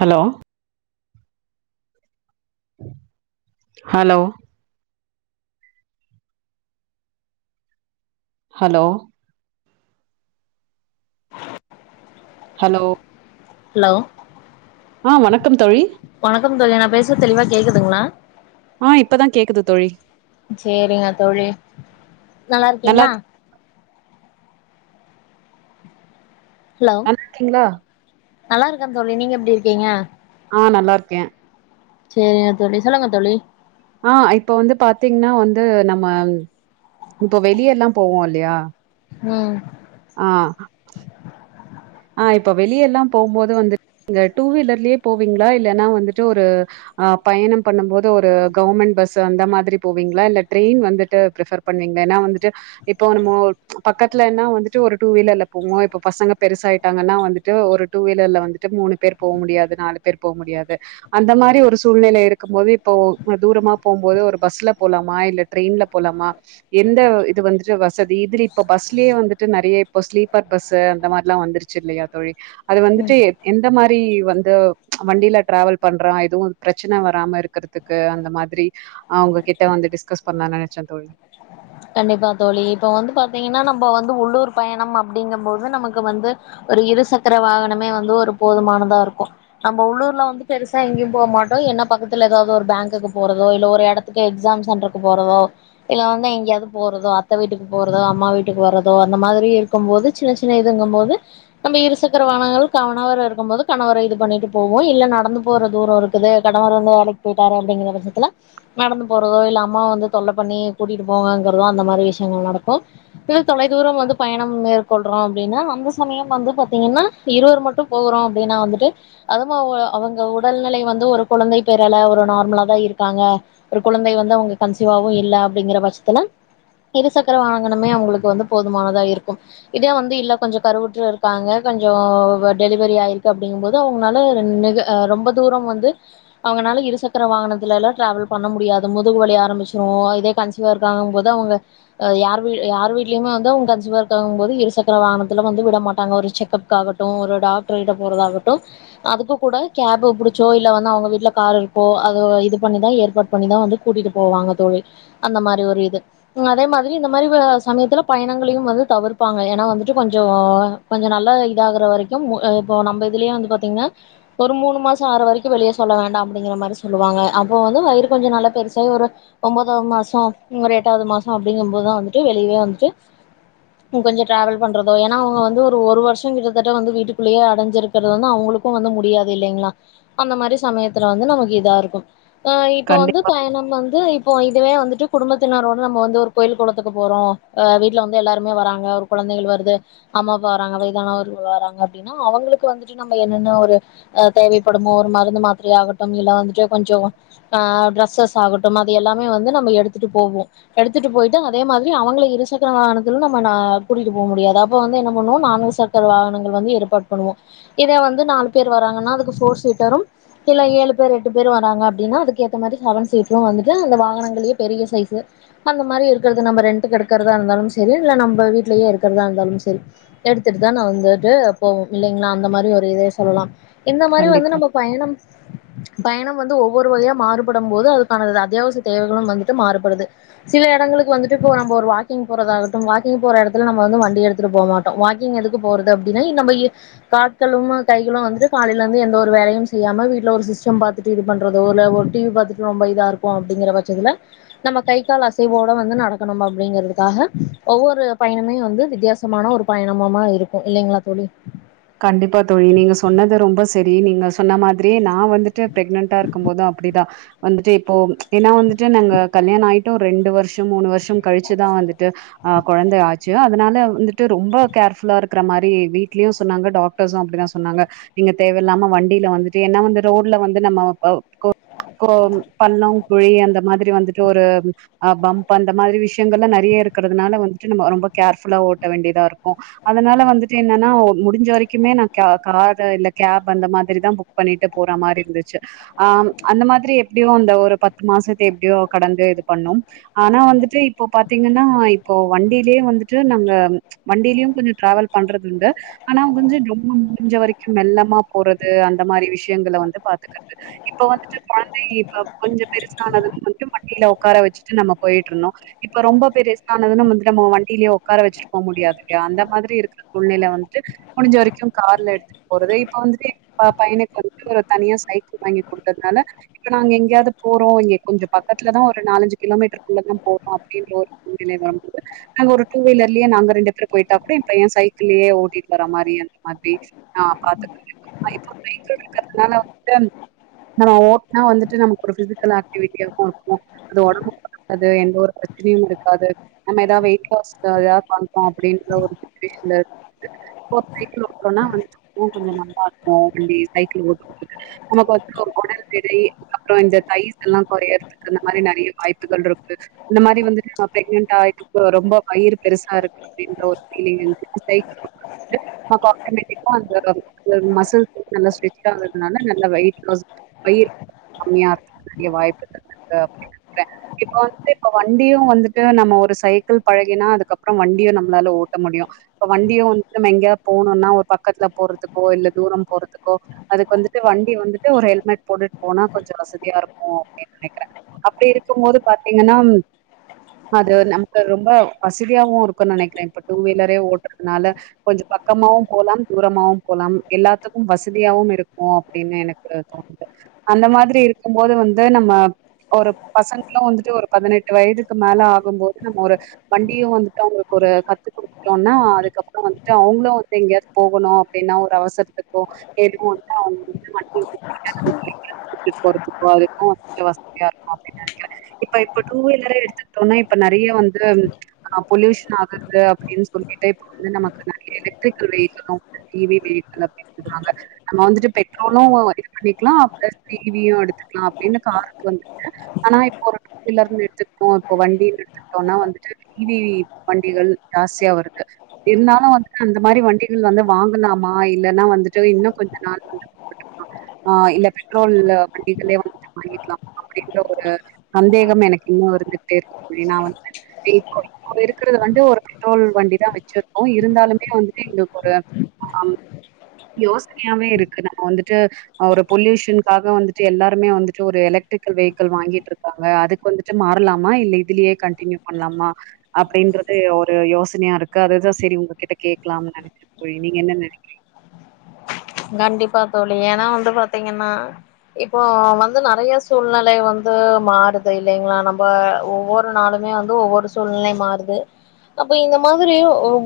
hello hello hello hello hello ஆஹ் வணக்கம் தோழி வணக்கம் தோழி நான் பேசுறது தெளிவா கேக்குதுங்களா ஆ இப்பதா கேக்குது தோழி சரிங்க தோழி நல்லா இருக்கீங்களா ஹலோ நல்லா இருக்கீங்களா நல்லா இருக்கேன் தோழி நீங்க எப்படி இருக்கீங்க ஆஹ் நல்லா இருக்கேன் சரிங்க தோழி சொல்லுங்க தோழி ஆஹ் இப்ப வந்து பாத்தீங்கன்னா வந்து நம்ம இப்போ வெளிய எல்லாம் போவோம் இல்லையா உம் ஆஹ் [inaudible] இப்ப வெளிய எல்லாம் போகும்போது வந்து டூ வீலர்யே போவீங்களா இல்லைன்னா வந்துட்டு ஒரு பயணம் பண்ணும் போது ஒரு கவர்மெண்ட் பஸ் அந்த மாதிரி போவீங்களா இல்ல ட்ரெயின் வந்துட்டு பிரிபர் பண்ணுவீங்களா ஏன்னா வந்துட்டு இப்போ நம்ம பக்கத்துலன வந்துட்டு ஒரு டூ வீலர்ல போவோம் இப்ப பசங்க பெருசு நாங்கன்னா வந்துட்டு ஒரு டூ வீலர்ல வந்துட்டு மூணு பேர் போ முடியாது நாலு பேர் போ முடியாது அந்த மாதிரி ஒரு சூழ்நிலை இருக்கும் போது இப்போ தூரமா போகும் போது ஒரு பஸ்ல போலாமா இல்ல ட்ரெயின்ல போலாமா எந்த இது வந்துட்டு வசதி இதுல இப்ப பஸ்லயே வந்துட்டு நிறைய இப்ப ஸ்லீப்பர் பஸ் அந்த மாரிலாம் வந்துருச்சு இல்லையா தோழி அது ம் வந்துட்டு எந்த மாரி வந்து வண்டியில டிராவல் பண்ற எதுவும் பிரச்சனை வராம இருக்கிறதுக்கு அந்த மாதிரி அவங்ககிட்ட வந்து டிஸ்கஸ் பண்லானு நினைச்சேன் தோழி கண்டிப்பா தோழி இப்ப வந்து பாத்தீங்கன்னா நம்ம வந்து உள்ளூர் பயணம் அப்டிங்கும்பது நமக்கு வந்து ஒரு இருசக்கர வாகனமே வந்து ஒரு போதுமானதா இருக்கும் நம்ம உள்ளூர்ல வந்து பெருசா எங்கேயும் போக மாட்டோம் என்ன பக்கத்துல ஏதாவது ஒரு பேங்க்குக்கு போறதோ இல்ல ஒரு இடத்துக்கு எக்ஸாம் சென்டருக்கு போறதோ இல்ல வந்து எங்கயாவது போறதோ அத்தை வீட்டுக்கு போறதோ அம்மா வீட்டுக்கு வரதோ அந்த மாதிரி இருக்கும் போது சின்ன சின்ன இதுங்கும் போது நம்ம இருசக்கர வானங்கள் கணவர் இருக்கும்போது கணவர இது பண்ணிட்டு போவோம் இல்ல நடந்து போற தூரம் இருக்குது கணவர் வந்து வேலைக்கு போயிட்டாரு அப்டிங்கிற பச்சத்துல நடந்து போறதோ இல்ல அம்மாாவ வந்து தொல்லை பண்ணி கூட்டிட்டு போங் தோ அந்த மாரி விஷயங்கள் நடக்கும் தொலை தூரம் வந்து பயணம் மேற்கொள்றோம் அப்படின்னா அந்த சமயம் வந்து பாத்தீங்கன்னா இருவர் மட்டும் போகறோம் அப்டின்னா வந்துட்டு அதுமா அவங்க உடல்நிலை வந்து ஒரு குழந்தை பேரால ஒரு நார்மலா தான் இருக்காங்க ஒரு குழந்தை வந்து அவங்க கன்சீவாவும் இல் அப்டிங்கிற பட்சத்துல இருசக்கர வாகனமே அவங்களுக்கு வந்து போதுமானதா இருக்கும் இதே வந்து இல்ல கொஞ்சம் கருவுட்டு இருக்காங்க கொஞ்சம் டெலிவரி ஆயிருக்கு அப்பிடிங்கும் போது அவங்கங்களாமிக ரொம்ப தூரம் வந்து அவங்கனால இருசக்கர வாகனத்துல எல்லா டிரவல் பண்ண முடியாது முதுகு வலி ஆரம்பிச்சிரோ இதே கன்சிவா இருக்காங்க போது அவுங்க யாரு யாருவிட்டல அவங்க கன்சிவா இருக்கிங்கனு போது இரு சக்கர வாகனத்தில வந்து விடமாட்டகா ஒரு கேச்ச ஆகட்டும் ஒரு டாக்டர் கிட்ட போறது ஆகட்டும் அதுக்கு கூடு கேப் புடிச்சோ இல்ல அவங்க வீட்டுல கார் இருக்கோ அத இது பன்னிதா ஏற்பாடு பண்ணிதான் வந்து கூட்டிட்டு போவாங்க தோழி அந்த மாரி ஒரு இது அதே மாதிரி இந்த மாதிரி சமயத்துல பயணங்களையும் வந்து தவிர்ப்பாங்க ஏன்னா வந்துட்டு கொஞ்சே கொஞ்சே நல்லா இதாகற வரைக்கும் இப்போ நம்ம இதுலயே வந்து பாத்தீங்கன்னா ஒரு மூணு மாசம் ஆறு வரைக்கும் வெளியே சொல்ல வேண்டாம் அப்டிங்கிற மாதிரி சொல்லுவாங்க அப்போ வந்து வயிறு கொஞ்சம் நல்லா பெருசாகி ஒரு ஒன்பதாவது மாசம் ஒரு எ ஏட்டாவது மாசம் அப்டிங்கும் போதுதான் வந்துட்டு வெளியே வந்துட்டு கொஞ்சம் டிராவல் பண்றதோ ஏன்னா அவங்க வந்து ஒரு ஒரு வருஷம் கிட்டத்தட்ட வந்து வீட்டுக்குள்ளயே அடைஞ்சிருக்கற வந்து அவங்களுக்கும் வந்து முடியாது இல்லைங்களா அந்த மாரி சமயத்துல வந்து நமக்கு இதா இருக்கும் ஆஹ் இப்போ வந்து கண்டிப்பா பயணம் வந்து இப்போ இதுவே வந்துட்டு குடும்ப தனரோட நம்ம வந்து ஒரு கோயில் குளத்துக்கு போறோம் வீட்டுல வந்து எல்லாருமே வராங்க ஒரு குழந்தைகள் வருது அம்மா அப்பா வராங்க வயதானவர்கள் வராங்க அப்படின்னா அவங்களுக்கு வந்துட்டு நம்ம என்னென்ன ஒரு தேவைப்படுமோ ஒரு மருந்து மாத்திரை ஆகட்டும் இல்ல வந்துட்டு கொஞ்சே ஆஹ் டிரஸ்ஸஸ் ஆகட்டும் அது எல்லாமே வந்து நம்ம எடுத்துட்டு போவோம் எடுத்துட்டு போயிட்டு அதே மாதிரி அவங்கள இரு சக்கர வாகனத்துல நம்ம ந கூட்டிகிட்டு போக முடியாது அப்ப வந்து என்ன பண்ணுவோம் நான்கு சக்கர வாகனங்கள் வந்து ஏற்பாடு பண்ணுவோம் இதே வந்து நாலு பேர் வராங்கன்னா அதுக்கு ஃபோர் சீட்டரும் இல்லா ஏழு பேர் எட்டு பேரும் வர ங்க அப்படின்னா அதுக்கேத்த மாதிரி செவன் சீட்டரும் வந்துட்டு அந்த வாகனங்களே பெரிய சைஸ் அந்த மாதிரி இருக்கிறது நம்ம ரெண்ட்டுக்கு எடுக்கிறதா இருந்தாலும் சரி இல்ல நம்ம வீட்லயே இருக்கிறதா இருந்தாலும் சரி எடுத்துட்டுதான் நான் வந்துட்டு போவோம் இல்லைங்களா அந்த மாதிரி ஒரு இதைய சொல்லலாம் இந்த மாதிரி வந்து கண்டிப்பா நம்ம பயணம் பயணம் வந்து ஒவ்வொரு வகையா மாறுபடும் போது அதுக்கானது அத்தியாவசிய தேவைகளும் வந்துட்டு மாறுபடுது சில இடங்களுக்கு வந்துட்டு இப்போ நம்ம ஒரு வாக்கிங் போறதாகட்டும் வாக்கிங் போற இடத்துல நம்ம வந்து வண்டி எடுத்துட்டு போகமாட்டோம் வாக்கிங் எதுக்கு போறது அப்டின்னா நம்ம கால்களும் கைகளும் வந்துட்டு காலையில இருந்து எந்த ஒரு வேலையும் செய்யாம வீட்டுல ஒரு சிஸ்டம் பாத்துட்டு இது பண்றதோ இல்ல ஒரு டிவி பாத்துட்டு ரொம்ப இதா இருக்கும் அப்டிங்கிற பட்சத்துல நம்ம கை கால் அசைவோட வந்து நடக்கணும் அப்டிங்கறிறதுக்காக ஒவ்வொரு பயணமுமே வந்து வித்தியாசமான ஒரு பயணமுமா இருக்கும் இல்லைங்களா தோழி கண்டிப்பா தோழி நீங்க சொன்னது ரொம்ப சரி நீங்க சொன்ன மாதிரி நான் வந்துட்டு பிரெக்னன்டா இருக்கும் போதும் அப்டிதான் வந்துட்டு இப்போ ஏன்னா வந்து ட்டு நாங்க கல்யாணம் அயி ட்டு ரெண்டு வருஷம் மூணு வருஷம் கழிச்சுதான் வந்துட்டு அஹ் குழந்தை ஆச்சு அதனால வந்துட்டு ரொம்ப கேர் ஃபுல்லா இருக்கிற மாரி வீட்லயும் சொன்னாங்க டாக்டர்ஸ அப்டிதான் சொன்னாங்க நீங்க தேவையில்லாம வண்டியில வந்துட்டு என்ன வந்து ரோடுல வந்து நம்ம அ கோ கோ பல்லம் குழி அந்த மாதிரி வந்துட்டு ஒரு பம்ப் அந்த மாதிரி விஷயங்கள் எல்லா நெறைய இருக்கறதுனால வந்துட்டு நம்ம ரொம்ப கேர்ஃபுல்லா ஓட்ட வேண்டியதா இருக்கு அதனால வந்துட்டு என்னன்னா முடிஞ்ச வரைக்குமே நா க காத இல்ல கேப் அந்த மாதிரிதா புக் பண்ணிட்டு போற மாரி இருந்துச்சு ஆம் அந்த மாதிரி எப்டியோ அந்த ஒரு பத்து மாசத்த எப்டியோ கடந்து இது பண்ணோம் ஆனா வந்துட்டு இப்போ பாத்தீங்கன்னா இப்போ வண்டியிலயே வந்துட்டு நாங்க வண்டியிலயு கொஞ்ச டிராவல் பண்றது உண்டு ஆனா கொஞ்சம் [inaudible] முடிஞ்ச வரைக்கு மெல்லமா போறது அந்த மாரி விஷயங்கள வந்து பாத்துக்கிறது இப்ப வந்துட்டு கொழந்தை இப்ப கொஞ்ச பெருசானதுன் மட்டும் வண்டியில உட்கார வச்சிட்டு நம்ம போயிட்டு இருந்தோ இப்ப ரொம்ப பெருசானது நம்ம வளந்துட்டோமோ வண்டியிலேயே உட்கார வச்சிட்டு போ முடியாது இல்லையா அந்த மாதிரி இருக்க சூழ்நிலை வந்து ட்டு முடிஞ்ச வரைக்கு கார்ல எடுத்துட்டு போறது இப்ப வந்துட்டு பையனுக்கு வந்துட்டு ஒரு தனியா சைக்கிள் வாங்கி கொண்டதுனால இப்ப நாங்க எங்கேயாவது போறோ இங்க கொஞ்ச பக்கத்துலதா ஒரு நாலஞ்சி கிலோமீட்டருக்குள்ளதா போறோ அப்டின்ற ஒரு சூழ்நிலை வரும்போது நாங்க ஒரு டூ வீலர்லியே நாங்க ரெண்டு பேர் போயிட்டா கூட ஏ பைய சைக்கிள்ளயே ஓட் வர மாரி அத மாதிரி ஹ [inaudible] நா ஓட்னா வந்துட்டு நமக்கு ஒரு பிசிகள் ஆக்டிவிட்டியாவோ இருக்கு அது உடம்பு [inaudible] எந்த ஒரு பிரச்சனையு இருக்காது நம்ம ஏதாவது வெயிட்லாஸ் ஏதாவது பண்றோ அப்டின்ற ஒரு சுடேஷன்ல அப்போ சைக்கிள் ஒற்றோம்னா கொஞ்ச நல்லா இருக்கும் வண்டி சைக்கிள் ஓட்டு [inaudible] நமக்கு வந்து உடல் எடை அப்புற இந்த ஸைஸ் எல்லா குறையறதுக்கு நெ நெறைய வாய்ப்புகள் இருக்கு இந்த மாரி வந்து ப்ரெக்னன்ட் ஆயதுக்கு ரொம்ப வயிறு பெருசா இருக்கு அப்டின்ற ஒரு பீலிங் இருக்கு சைக்கிள் [unintelligible] ஆட்டோமேட்டிக்கா அந்த மசுல் நல்ல [unintelligible] ஆதுனால [unintelligible] கம்மியா [unintelligible] வாய்ப்பு [unintelligible] இப்ப வந்து இப்ப வண்டியு வந்துட்டு நம்ம ஒரு சைக்கிள் பழகினா அதுக்கப்புற வண்டியு நம்மளால ஓட்ட முடியு இப்ப வண்டியு வந்து நம்ம எங்கேயாவது போணும்னா ஒரு பக்கத்துல போறதுக்கோ இல்ல தூரம் போறதுக்கோ அதுக்கு வந்துட்டு வண்டி வந்துட்டு ஒரு ஹெல்மெட் போட்டுட்டு போனா கொஞ்சம் வசதியா இருக்கு அப்டின்னு நெனைக்கிறே அப்டி இருக்கும் போது பாத்தீங்கன்னா அது நமக்கு ரொம்ப வசதியாவு இருக்கு நெனைக்கிறே இப்ப டூ வீலரே ஓட்டுறதுனால கொஞ்சம் பக்கமாவும் போலாம் தூரமாவும் போலாம் எல்லாத்துக்கும் வசதியாவும் இருக்கும் அப்டின்னு எனக்கு தோணுது அந்த மாதிரி இருக்கும் போது வந்து நம்ம ஒரு பசங்களு வந்துட்டு ஒரு பதினெட்டு வயதுக்கு மேல ஆகும்போது நம்ம ஒரு வண்டியு வந்துட்டு அவங்களுக்கு ஒரு கத்து கொடுக்கலோம்னா அதுக்கப்புற வந்து [unintelligible] அவுங்களும் வந்து எங்காயது போகணு அப்டின்னா ஒரு அவசரத்துக்கோ [unintelligible] கூட்டிட்டு போறத்துக்கோ அதுக்கு வசதியா இருக்கோ அப்டினு நினைக்கிறே இப்ப டூ வீலர் எடுத்துடோனா இப்ப நெறைய வந்து ஹ பொலுயூஷன் ஆகுது அப்டின்னு சொல்லிட்டு இப்ப வந்து நம்ப நறிய எலக்ட்ரிகல் வெஹிக்குளு ஈ வி வெஹிக்குளு அப்டி சொல்றாங்க நம்ம வந்துட்டு பெட்ரோலு இது பண்ணிக்கலா பிளஸ் ஈ வியு எடுத்துக்கலா அப்டின்னு காருக்கு வந்துட்டு ஆனா இப்ப ஒரு சிலர் எடுத்துட்டோ இப்ப வண்டி எடுத்துடோம்னா வந்துட்டு ஈ வி வண்டிகள் ஜாஸ்தியா வருது இருந் [unintelligible] இந்த மாரி வண்டிகள் வந்து வாங்கலாமா இல்லைன்னா வந்துட்டு கொஞ்ச நல்லா [inaudible] ஆஹ் இல்ல பெட்ரோல் வண்டிகளே வந்துட்டு வாங்கிக்கலாமா அப்டின்ற ஒரு சந்தேகம் எனக்கு இன்னு இருந்துட்டே இருக்கு அப்டின்னா நா வந்து [inaudible] இருக்கிறது வந்து ஒரு பெட்ரோல் வண்டி தா வச்சிருக் இருந்தாலுமே வந்து எங்களுக்கு ஒரு யோசனையாவே இருக்கு நம்ப வந்துட்டு பொல்யூஷகாக வந்துட்டு எல்லாருமே வந்துட்டு ஒரு எலக்ட்ரிக்கல் வைஹிக்கல் வாங்கிட்டு இருக்காங்க அதுக்கு வந்துட்டு மாறலாமா இல்ல இதுலயே கண்டினுவ் பண்லாமா அப்டின்றது ஒரு யோசனையா இருக்கு அதுதா செரி உங்க கிட்ட கேட்கலாம்னு நெனைச்ச தோழி நீங்க என்ன நெனைக்கிறீங்க கண்டிப்பா தோலி ஏன்னா வந்து பாத்தீங்கன்னா இப்போ வந்து நெறைய சூழ்நிலை வந்து மாறுது இல்லைங்களா நம்ம ஒவ்வொரு நாளுமே வந்து ஒவ்வொரு சூழ்நிலை மாறுது அப்ப இந்த மாதிரி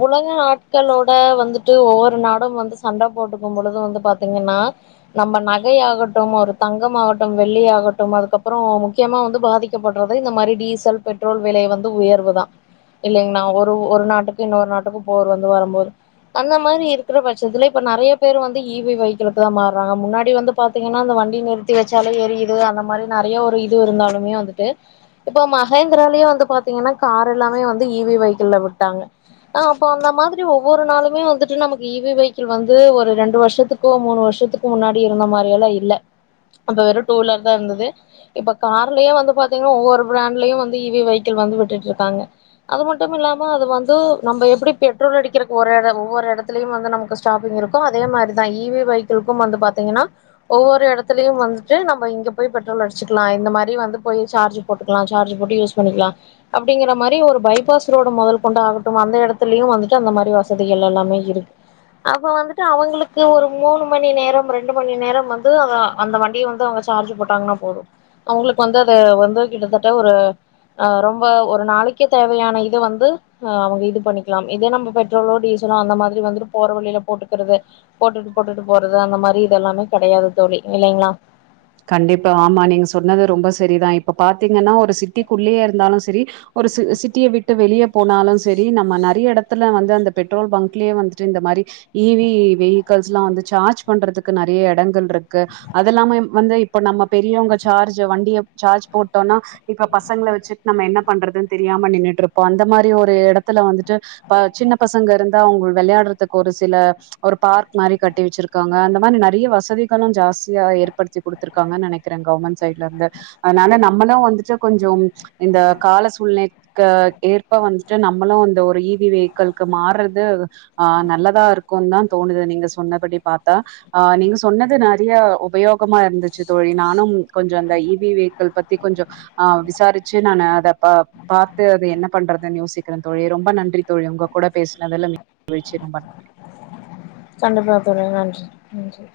உலக நாட்களோட வந்துட்டு ஒவ்வொரு நாடும் வந்து சண்டை போடு ம்போழுது பாத்தீங்கன்னா நம்ம நகை ஆகட்டும் ஒரு தங்கம்மாககட்டும் வெள்ளி ஆகட்டும் அதுக்கப்புற முக்கியமா வந்து பாதிக்கப்படுறது இந்த மாதிரி டீசல் பெட்ரோல் விலை வந்து உயர்வு தா இல்லைங்னா ஒரு ஒரு நாட்டுக்கு இன்னொரு நாட்டுக்கு போர் வந்து வரும்போது அந்த மாரி இருக்கிற பட்சத்துல இப்ப நெறைய பேரு வந்து ஈ வி வெஹிக்களுக்கு தா மாறாங்க முன்னாடி வந்து பாத்தீங்கன்னா அந்த வண்டி நிறுத்தி வச்சாலே ஏரியுது அந்த மாரி நெறைய ஒரு இது இருந்தாலுமே வந்துட்டு இப்ப மகேந்திராலயே வந்து பாத்தீங்கன்னா கார் எல்லாமே வந்து ஈ வி வெஹிக்கிள்ள விட்டாங்க அப்ப அந்த மாதிரி ஒவ்வொரு நாளுமே வந்துட்டு நமக்கு ஈ வி வெஹிக்கிள் வந்து ஒரு இரண்டு வருஷத்துக் கோ மூணு வருஷத்துக்கு முன்னாடி இருந்த மாரியெல்லா இல்ல அப்ப வெறு டூ வீலர் தா இருந்தது இப்ப கார்லயே வந்து பாத்தீங்கன்னா ஒவ்வொரு பிராண்ட்லயு வந்து இவி வெஹிக்கிள் வந்து விட்டுட்டு இருக்காங்க அது மட் டும் இல்லாம அது வந்து நம்ம எப்டி பெட்ரோல் அடிக்கிறதுக்கு ஒரு இட ஒவ்வொரு இடத்துலயு வந்து நமக்கு ஸ்டாபிங் இருக் அதே மாரிதா ஈ வி வெஹிக்குளுக்கும் வந்து பாத்தீங்கன்னா ஒவ்வொரு இடத்துலயு வந்துட்டு நம்ம இங்க போய் பெட்ரோல் அடிச்சுக்கலா இந்த மாரி வந்து போய் சார்ஜ் போட்டுக்கலா சார்ஜ் போட்டு யூஸ் பண்ணிக்கலா அப்டிங்கற மாரி ஒரு பைபாஸ் ரோடு முதல் கொண்டு ஆகட்டும் அந்த இடத்துலயு வந்துட்டு அந்த மாரி வசதிகள் எல்லாமே இருக்கு அப்ப வந்து ட்டு அவங்களுக்கு ஒரு மூணு மணி நேரம் ரெண்டு மணி நேரம் வந்து அந்த வண்டிய வந்து அவுங்க சார்ஜ் போட்டாங்கன்னா போதும் அவங்களுக்கு வந்து அத வந்து கிட்டத்தட்ட ஒரு அஹ் ரொம்ப ஒரு நாளைக்கே தேவையான இத வந்து அவுங்க இது பண்ணிக்கலா இதே நம்ம பெட்ரோலோ டீசலோ அந்த மாரி வந்துட்டு போற வழியில போட்டு றது போட்டுட்டு போட்டுட்டு போறது அந்த மாரி இதெல்லாமே கிடையாது தோலி இல்லைங்களா கண்டிப்பா ஆமா நீங்க சொன்னது ரொம்ப சரிதா இப்ப பாத்தீங்கன்னா ஒரு சிட்டிக்குள்ளயே இருந்தாலு செரி ஒரு சி சிட்டிய விட்டு வெளியே போனாலு செரி நம்ம நறிய எடத்துல வந்து அந்த பெட்ரோல் பங்க்லயே வந்துட்டு இந்த மாரி ஈ வி வெஹிக்கல்ஸ் எல்லா வந்து சார்ஜ் பண்றதுக்கு நறிய எடங்கள் இருக்கு அதெல்லாமே வந்து இப்ப நம்ம பெரியவங்க சார்ஜ் வண்டிய சார்ஜ் போட்டோம்னா இப்ப பசங்கள வச்சுட்டு நம்ம என்ன பண்றதுன்னு தெரியாம நின்னுட்டு இருப்போ அந்த மாரி ஒரு இடத்துல வந்துட்டு சின்ன பசங்க இருந்தா அவுங்க விளையாடுறதுக்கு ஒரு சில ஒரு பார்க் மாரி கட்டி வச்சிருக்காங்க அந்த மாரி நறிய வசதிகளு ஜாஸ்தியா ஏற்படுத்தி குடுத்துருக்காங்கனு நெனைக்கிறே கவர்மெண்ட் சைட்ல இருந்து அதனால நம்மளு வந்துட்டு கொஞ்சம் இந்த கால சூழ்நிலைக்கு ஏற்ப வந்துட்டு நம்மளு இந்த ஒரு ஈ வி வெஹிக்குளுக்கு மாற்றது ஆஹ் நல்லதா இருக்குனு தா தோணுது நீங்க சொன்னபடி பார்த்தா ஹ நீங்க சொன்னது நறிய உபயோக முகமா இருந்துச்சி தோழி நானும் கொஞ்ச அந்த இ வி வெஹிக்கிள் பத்தி கொஞ்ச ஆஹ் விசாரிச்சி நான் அத ப பார்த்து அத என்ன பண்றதுனு யோசிக்கிறே தோழி ரொம்ப நன்றி தோழி உங்க கூட பேசினதுல்ல மகிழ்ச்சி ரொம்ப நன்றி கண்டிப்பா தோலி நன்றி நன்றி